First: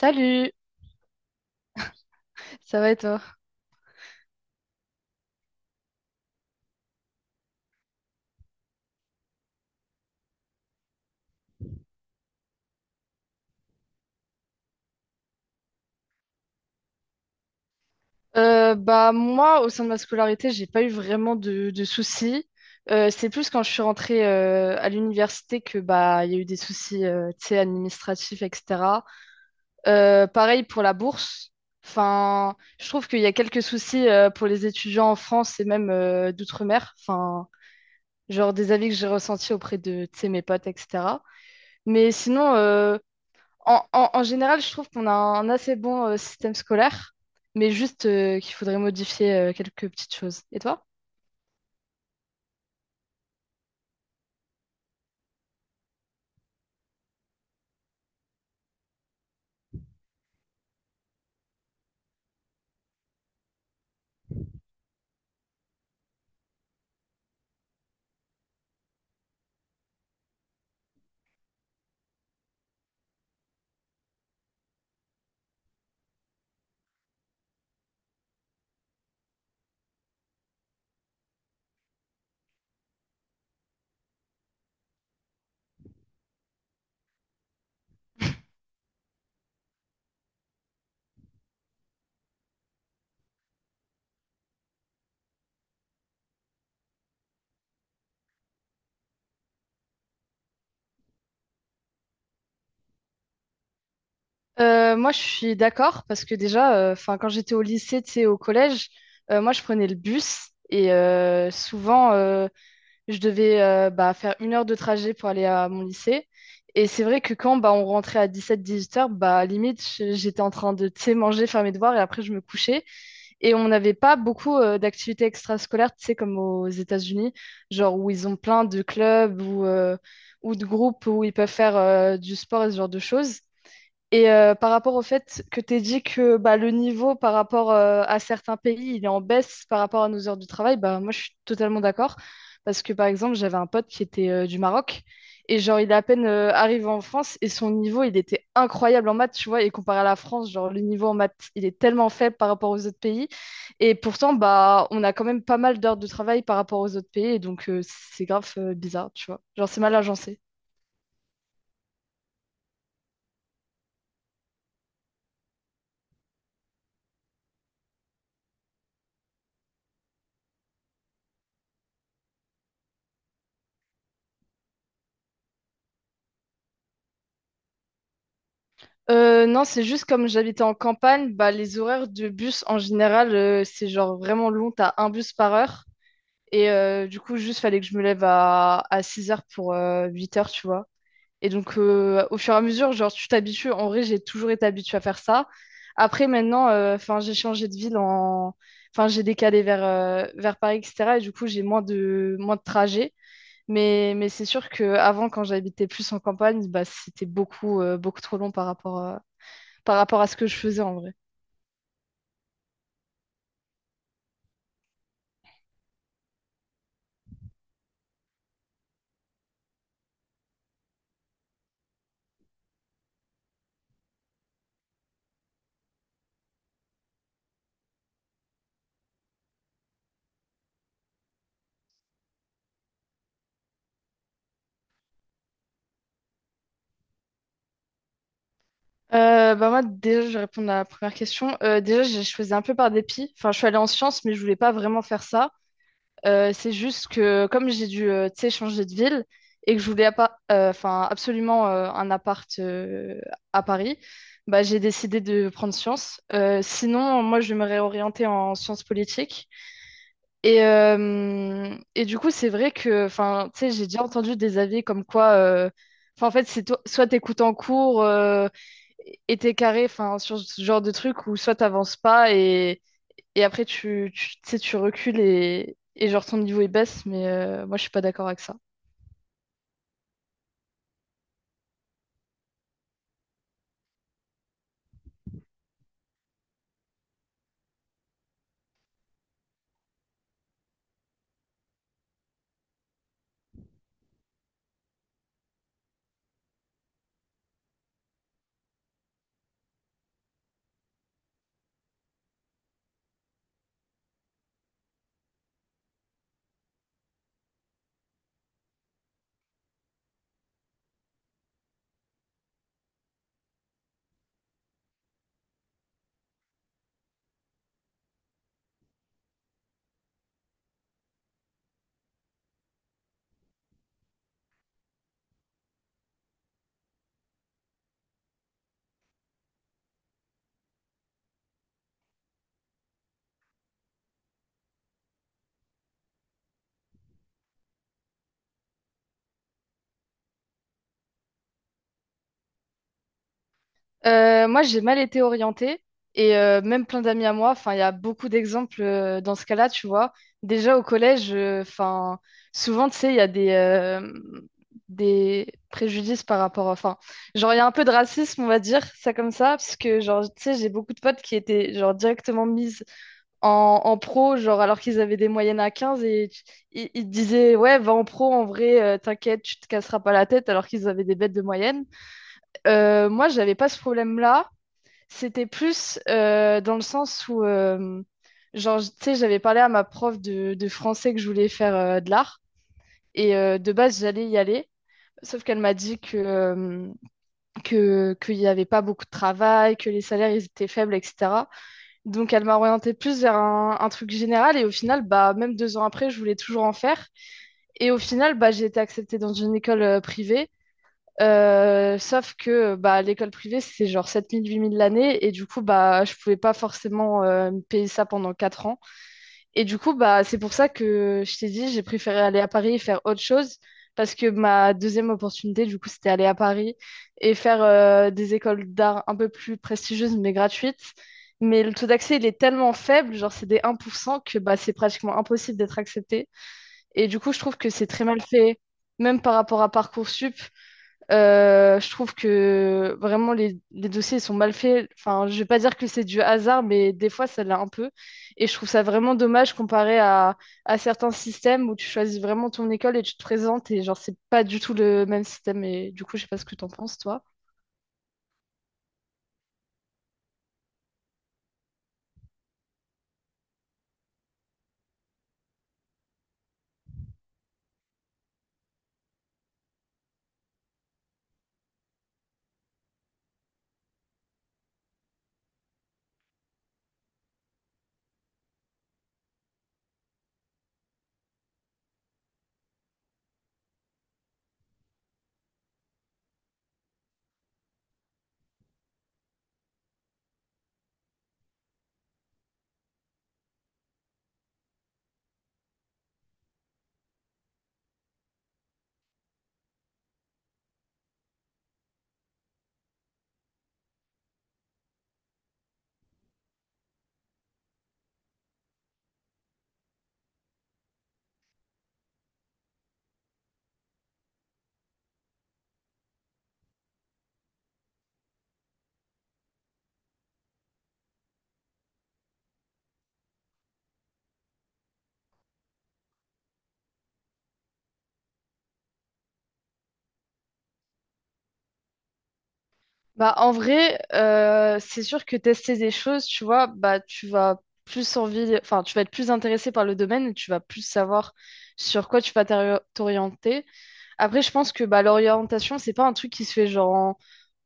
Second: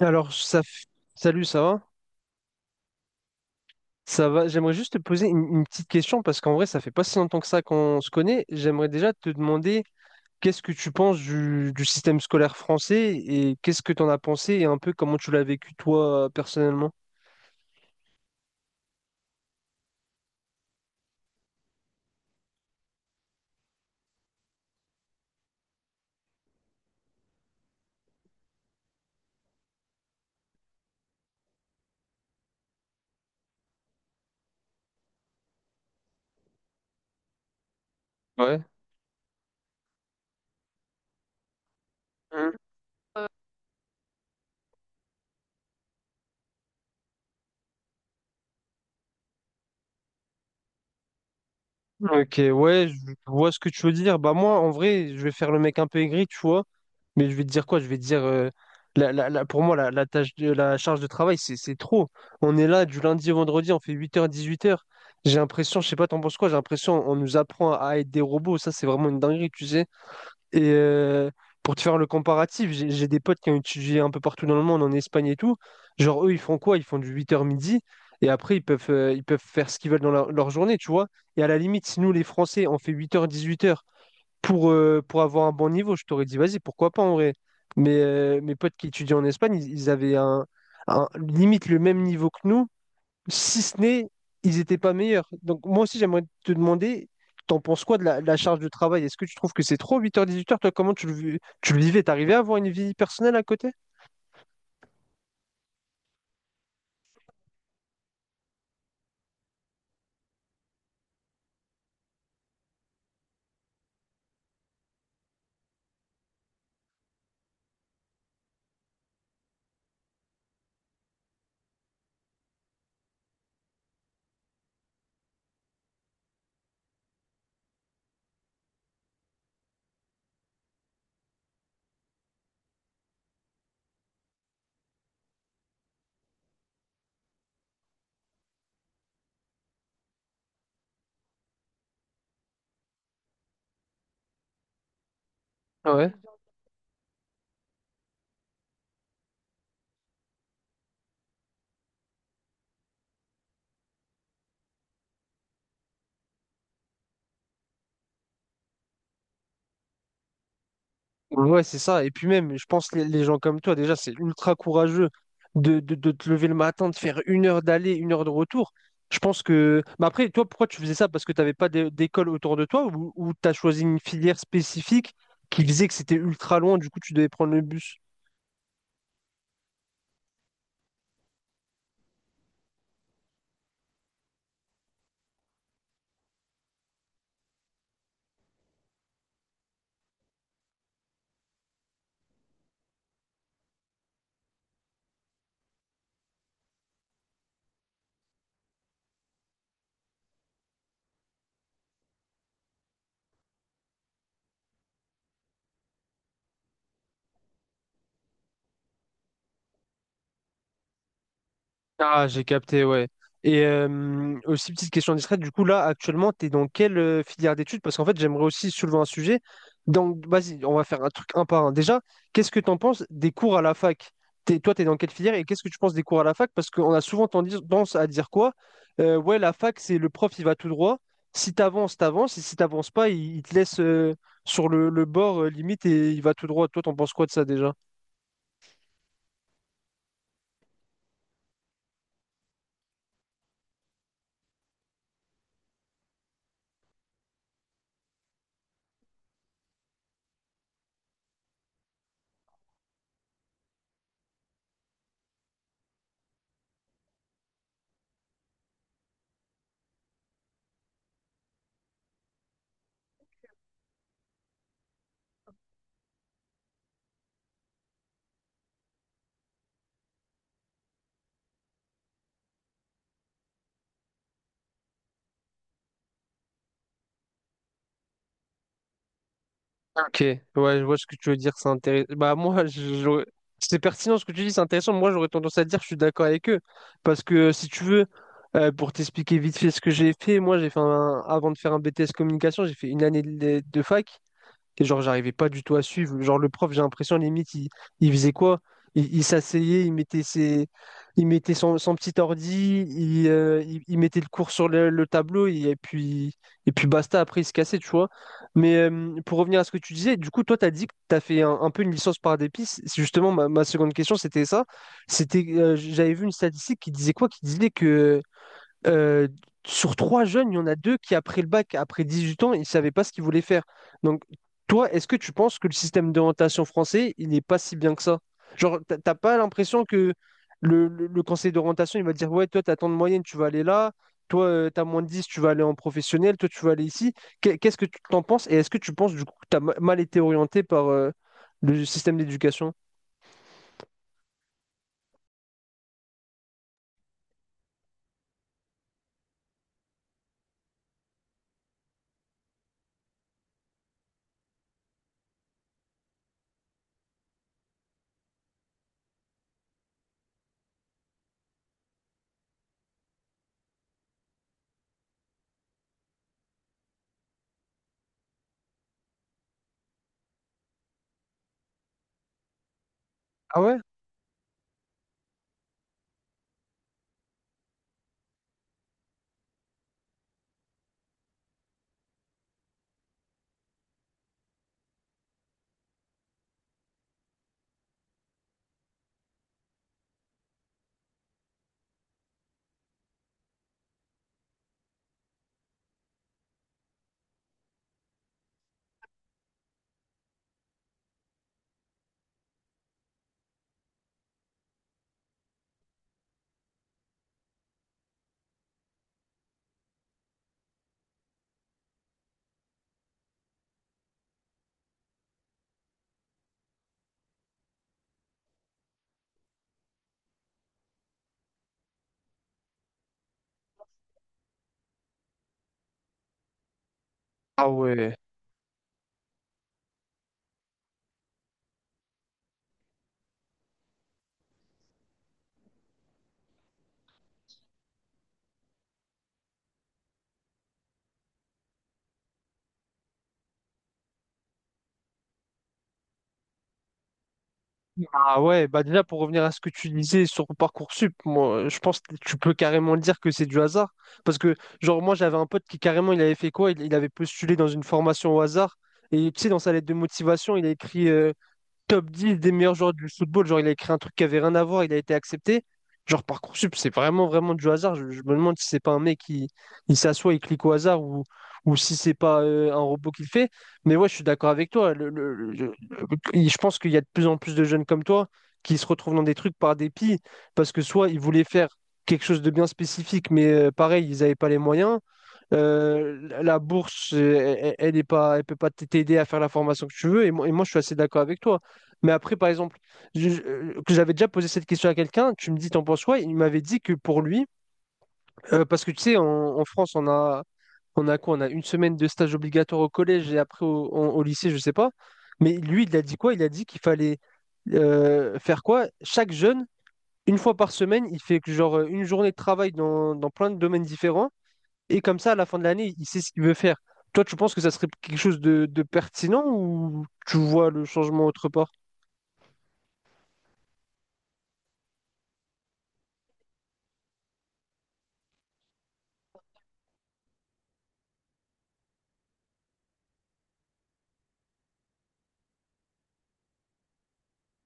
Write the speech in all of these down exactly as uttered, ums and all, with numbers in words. Alors, ça... f- Salut, ça va? ça va et toi? Ça va? J'aimerais juste te poser une, une petite question parce qu'en vrai, ça fait pas si longtemps que ça qu'on se connaît. J'aimerais déjà te demander qu'est-ce que tu penses du, du système scolaire français et qu'est-ce que tu en as pensé et un peu comment tu l'as vécu toi personnellement. Euh, bah moi, au sein de ma scolarité, j'ai pas eu vraiment de, de soucis. Euh, c'est plus quand je suis rentrée euh, à l'université que bah il y a eu des soucis, euh, tu sais, administratifs, et cætera. Euh, pareil pour la bourse. Enfin, je trouve qu'il y a quelques soucis euh, pour les étudiants en France et même euh, d'outre-mer. Enfin, genre Ouais. des avis que j'ai ressentis auprès de, tu sais, mes potes, et cætera. Mais sinon, euh, En, en- en général, je trouve qu'on a un assez bon euh, système scolaire, mais juste euh, qu'il faudrait modifier euh, quelques petites choses. Et toi? Ok, ouais, je vois ce que tu veux dire. Bah moi, en vrai, je vais faire le mec un peu aigri, tu vois. Mais je vais te dire quoi? Je vais te dire, euh, la, la- la- pour moi, la, la tâche de, la charge de travail, c'est c'est trop. On est là du lundi au vendredi, on fait huit heures dix huit heures. J'ai l'impression, je sais pas, t'en penses quoi? J'ai l'impression, on nous apprend à être des robots. Ça, c'est vraiment une dinguerie, tu sais. Et euh, pour te faire le comparatif, j'ai j'ai des potes qui ont étudié un peu partout dans le monde, en Espagne et tout. Genre, eux, ils font quoi? Ils font du huit heures midi, et après, ils peuvent, euh, ils peuvent faire ce qu'ils veulent dans leur, leur journée, tu vois. Et à la limite, si nous, les Français, on fait huit heures dix-huit heures pour, euh, pour avoir un bon niveau, je t'aurais dit, vas-y, pourquoi pas en vrai. Mais euh, mes potes qui étudient en Espagne, ils, ils avaient un, un- limite le même niveau que nous, si ce n'est, ils n'étaient pas meilleurs. Donc moi aussi, j'aimerais te demander, t'en penses quoi de la, de la charge de travail? Est-ce que tu trouves que c'est trop? Huit heures dix-huit heures. Toi, comment tu le, vis- tu le vivais? T'arrivais à avoir une vie personnelle à côté? Euh, moi, je suis d'accord parce que déjà, euh, enfin, quand j'étais au lycée, tu sais, au collège, euh, moi, je prenais le bus et euh, souvent, euh, je devais euh, bah, faire une heure de trajet pour aller à mon lycée. Et c'est vrai que quand bah, on rentrait à dix-sept dix-huit heures, bah, limite, je- j'étais en train de, tu sais, manger, faire mes devoirs et après, je me couchais. Et on n'avait pas beaucoup euh, d'activités extrascolaires, tu sais, comme aux États-Unis, genre où ils ont plein de clubs ou, euh, ou de groupes où ils peuvent faire euh, du sport et ce genre de choses. Et euh, par rapport au fait que tu dit que bah, le niveau par rapport euh, à certains pays, il est en baisse par rapport à nos heures de travail, bah, moi je suis totalement d'accord. Parce que par exemple, j'avais un pote qui était euh, du Maroc et genre il est à Ouais. peine euh, arrivé en France et son niveau il était incroyable en maths, tu vois. Et comparé à la France, genre le niveau en maths il est tellement faible par rapport aux autres pays. Et pourtant, bah, on a quand même pas mal d'heures de travail par rapport aux autres pays. Et donc euh, c'est grave euh, bizarre, tu vois. Genre c'est mal agencé. Ouais, c'est ça. Et puis même, je pense les, les gens comme toi, déjà, c'est ultra courageux de, de- de te lever le matin, de faire une heure d'aller, une heure de retour. Je pense que... Mais après, toi, pourquoi tu faisais ça? Parce que tu n'avais pas d'é- d'école autour de toi ou, ou tu as choisi une filière spécifique qui disait que c'était ultra loin, du coup, tu devais prendre le bus? Euh, non, c'est juste comme j'habitais en campagne, bah, les horaires de bus en général, euh, c'est genre vraiment long, t'as un bus par heure. Et euh, du coup, juste fallait que je me lève à, à six heures pour euh, huit heures, tu vois. Et donc, euh, au fur et à mesure, genre, tu t'habitues. En vrai, j'ai toujours été habituée à faire ça. Après, maintenant, euh, enfin, j'ai changé de ville en... Enfin, j'ai décalé vers, euh, vers Paris, et cætera. Et du coup, j'ai moins de, moins de trajets. Mais, mais c'est sûr qu'avant, quand j'habitais plus en campagne, bah, c'était beaucoup, euh, beaucoup trop long par rapport, euh, par rapport à ce que je faisais en vrai. Ah, j'ai capté, ouais. Et euh, aussi, petite question discrète, du coup, là, actuellement, tu es dans quelle euh, filière d'études? Parce qu'en fait, j'aimerais aussi soulever un sujet. Donc, vas-y, on va faire un truc un par un. Déjà, qu'est-ce que tu en penses des cours à la fac? T'es- toi, tu es dans quelle filière et qu'est-ce que tu penses des cours à la fac? Parce qu'on a souvent tendance à dire quoi? Euh, ouais, la fac, c'est le prof, il va tout droit. Si t'avances, t'avances. Et si t'avances pas, il, il te laisse euh, sur le, le bord, euh, limite, et il va tout droit. Toi, t'en penses quoi de ça déjà? Euh, bah moi, déjà, je vais répondre à la première question. Euh, déjà, je je faisais un peu par dépit. Enfin, je suis allée en sciences, mais je voulais pas vraiment faire ça. Euh, c'est juste que comme j'ai dû, euh, tu sais, changer de ville et que je voulais appa- euh, enfin, absolument euh, un appart euh, à Paris, bah, j'ai décidé de prendre sciences. Euh, sinon, moi, je me réorientais en sciences politiques. Et, euh, et du coup, c'est vrai que, enfin, tu sais, j'ai déjà entendu des avis comme quoi, euh, enfin, en fait, c'est to- soit t'écoutes en cours. Euh, était carré enfin sur ce genre de truc où soit t'avances pas et, et après tu, tu tu sais tu recules et, et genre ton niveau il baisse mais euh, moi je suis pas d'accord avec ça. Ok, ouais, je vois ce que tu veux dire, c'est intéressant. Bah moi, je- j'aurais- c'est pertinent ce que tu dis, c'est intéressant. Moi, j'aurais tendance à dire, je suis d'accord avec eux, parce que si tu veux, euh, pour t'expliquer vite fait ce que j'ai fait, moi, j'ai fait un- avant de faire un B T S communication, j'ai fait une année de, de fac. Et genre, j'arrivais pas du tout à suivre. Genre, le prof, j'ai l'impression, limite, il, il faisait quoi? Il, il s'asseyait, il mettait ses, il mettait son, son petit ordi, il, euh, il, il mettait le cours sur le, le tableau, et, puis, et puis basta, après, il se cassait, tu vois. Mais euh, pour revenir à ce que tu disais, du coup, toi, tu as dit que tu as fait un, un peu une licence par dépice. C'est justement ma, ma seconde question, c'était ça. C'était, euh, j'avais vu une statistique qui disait quoi? Qui disait que euh, sur trois jeunes, il y en a deux qui, après le bac, après dix-huit ans, ils ne savaient pas ce qu'ils voulaient faire. Donc, toi, est-ce que tu penses que le système d'orientation français, il n'est pas si bien que ça? Genre, t'as t'as pas l'impression que le, le- le conseil d'orientation, il va dire, ouais, toi, t'as tant de moyenne, tu vas aller là. Toi, euh, t'as moins de dix, tu vas aller en professionnel. Toi, tu vas aller ici. Qu'est- Qu'est-ce que tu t'en penses? Et est-ce que tu penses, du coup, que t'as ma- mal été orienté par euh, le système d'éducation? Euh, moi j'ai mal été orientée et euh, même plein d'amis à moi enfin il y a beaucoup d'exemples euh, dans ce cas-là tu vois. Déjà au collège euh, enfin souvent tu sais il y a des euh, des préjudices par rapport enfin genre il y a un peu de racisme on va dire ça comme ça parce que genre tu sais j'ai beaucoup de potes qui étaient genre directement mises en, en pro, genre alors qu'ils avaient des moyennes à quinze et tu- ils, ils te disaient ouais, va en pro en vrai, euh, t'inquiète, tu te casseras pas la tête alors qu'ils avaient des bêtes de moyenne. Euh, moi, j'avais Ah pas ouais? ce problème-là. C'était plus euh, dans le sens où euh, genre tu sais, j'avais parlé à ma prof de, de français que je voulais faire euh, de l'art et euh, de base j'allais y aller. Sauf qu'elle m'a dit que, euh, que, qu'il n'y avait pas beaucoup de travail, que les salaires ils étaient faibles, et cætera. Donc, elle m'a orientée plus vers un, un truc général. Et au final, bah, même deux ans après, je voulais toujours en faire. Et au final, bah, j'ai été acceptée dans une école euh, privée. Euh, sauf que bah, l'école privée, c'est genre sept mille, huit mille l'année. Et du coup, bah, je pouvais pas forcément euh, me payer ça pendant quatre ans. Et du coup, bah, c'est pour ça que je t'ai dit, j'ai préféré aller à Paris et faire autre chose, parce que ma deuxième opportunité, du coup, c'était aller à Paris et faire euh, des écoles d'art un peu plus prestigieuses, mais gratuites. Mais le taux d'accès, il est tellement faible, genre c'est des un pour cent que bah, c'est pratiquement impossible d'être accepté. Et du coup, je trouve Ah que c'est très ouais. mal fait, même par rapport à Parcoursup. Euh, je trouve que vraiment les, les dossiers sont mal faits. Enfin, je vais pas dire que c'est du hasard, mais des fois ça l'est un peu. Et je trouve ça vraiment dommage comparé à, à certains systèmes où tu choisis vraiment ton école et tu te présentes et genre c'est pas du tout le même système. Et du coup, je sais pas ce que t'en penses, toi. Ah ouais, bah déjà pour revenir à ce que tu disais sur Parcoursup, moi je pense que tu peux carrément dire que c'est du hasard. Parce que genre moi j'avais un pote qui carrément il avait fait quoi? Il, il avait postulé dans une formation au hasard. Et tu sais, dans sa lettre de motivation, il a écrit euh, top dix des meilleurs joueurs du football. Genre, il a écrit un truc qui avait rien à voir, il a été accepté. Genre, Parcoursup, c'est vraiment, vraiment du hasard. Je, je me demande si c'est pas un mec qui il s'assoit, et clique au hasard ou, ou si c'est pas euh, un robot qui le fait. Mais ouais, je suis d'accord avec toi. Le- le- le- le- le- je pense qu'il y a de plus en plus de jeunes comme toi qui se retrouvent dans des trucs par dépit parce que soit ils voulaient faire quelque chose de bien spécifique, mais euh, pareil, ils n'avaient pas les moyens. Euh, la bourse, euh, elle, ne est pas, elle peut pas t'aider à faire la formation que tu veux. Et moi, et moi, je suis assez d'accord avec toi. Mais après, par exemple, je- je- euh, que j'avais déjà posé cette question à quelqu'un, tu me dis, t'en penses quoi? Il m'avait dit que pour lui, euh, parce que tu sais, en, en France, on a, on a quoi? On a une semaine de stage obligatoire au collège et après au, en- au lycée, je sais pas. Mais lui, il a dit quoi? Il a dit qu'il fallait euh, faire quoi? Chaque jeune, une fois par semaine, il fait que genre euh, une journée de travail dans, dans plein de domaines différents. Et comme ça, à la fin de l'année, il sait ce qu'il veut faire. Toi, tu penses que ça serait quelque chose de, de pertinent ou tu vois le changement autre part? Bah, en vrai, euh, c'est sûr que tester des choses, tu vois, bah, tu vas plus envie, enfin, tu vas être plus intéressé par le domaine et tu vas plus savoir sur quoi tu vas t'ori- t'orienter. Après, je pense que bah, l'orientation, c'est pas un truc qui se fait genre en,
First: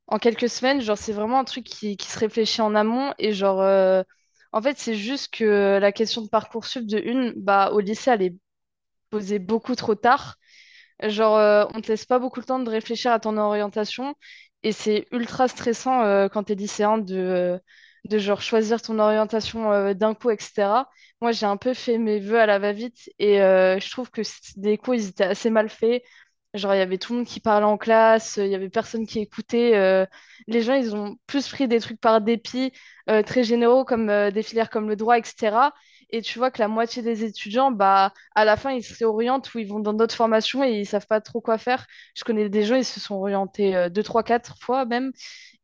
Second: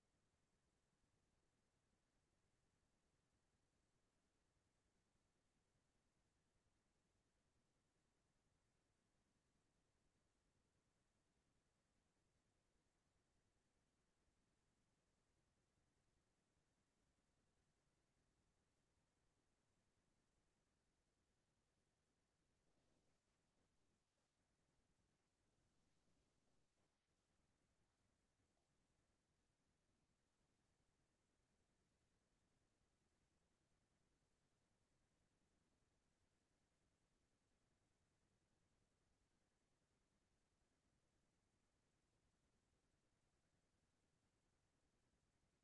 en quelques semaines. Genre, c'est vraiment un truc qui, qui se réfléchit en amont. Et genre, euh, en fait, c'est juste que la question de Parcoursup de une, bah, au lycée, elle est posée beaucoup trop tard. Genre, euh, on te laisse pas beaucoup le temps de réfléchir à ton orientation et c'est ultra stressant euh, quand t'es lycéen de, euh, de genre choisir ton orientation euh, d'un coup, et cætera. Moi, j'ai un peu fait mes vœux à la va-vite et euh, je trouve que c- des cours, ils étaient assez mal faits. Genre, il y avait tout le monde qui parlait en classe, euh, il y avait personne qui écoutait. Euh, les gens, ils ont plus pris des trucs par dépit, euh, très généraux, comme euh, des filières comme le droit, et cætera. Et tu vois que la moitié des étudiants, bah, à la fin, ils se réorientent ou ils vont dans d'autres formations et ils savent pas trop quoi faire. Je connais des gens, ils se sont orientés euh, deux, trois, quatre fois même.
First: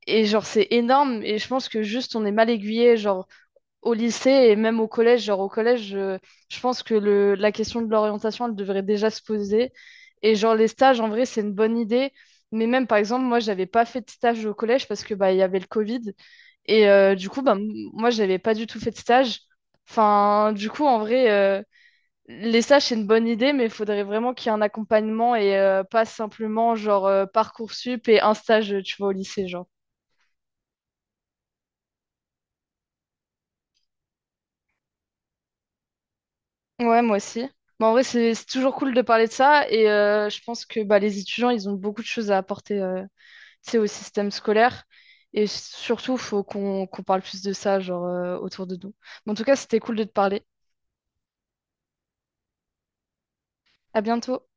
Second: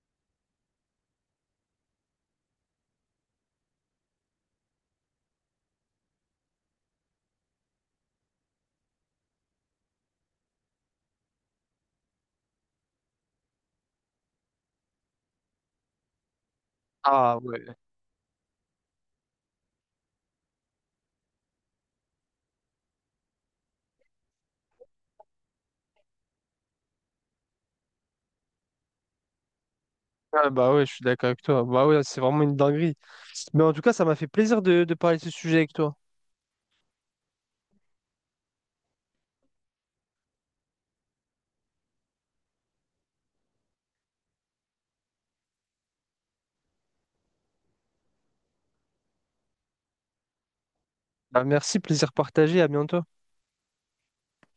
Et genre, c'est énorme. Et je pense que juste, on est mal aiguillé, genre, au lycée et même au collège. Genre, au collège, euh, je pense que le, la question de l'orientation, elle devrait déjà se poser. Et genre, les stages, en vrai, c'est une bonne idée. Mais même, par exemple, moi, j'avais pas fait de stage au collège parce que, bah, il y avait le Covid. Et euh, du Ah coup, bah, m- ouais. moi, j'avais pas du tout fait de stage. Enfin, du coup, en vrai, euh, les stages, c'est une bonne idée, mais il faudrait vraiment qu'il y ait un accompagnement et euh, pas simplement genre euh, Parcoursup et un stage, euh, tu vois, au lycée, genre. Ah, bah ouais, je suis d'accord avec toi. Bah ouais, c'est vraiment une dinguerie. Mais en tout cas, ça m'a fait plaisir de, de parler de ce sujet avec toi. Ouais, moi aussi. Bah, en vrai, c'est c'est toujours cool de parler de ça et euh, je pense que bah, les étudiants, ils ont beaucoup de choses à apporter euh, tu sais, au système scolaire et surtout, faut qu'on qu'on parle plus de ça genre, euh, autour de nous. Bon, en tout cas, c'était cool de te parler. Bah, merci, plaisir partagé, à bientôt. À bientôt.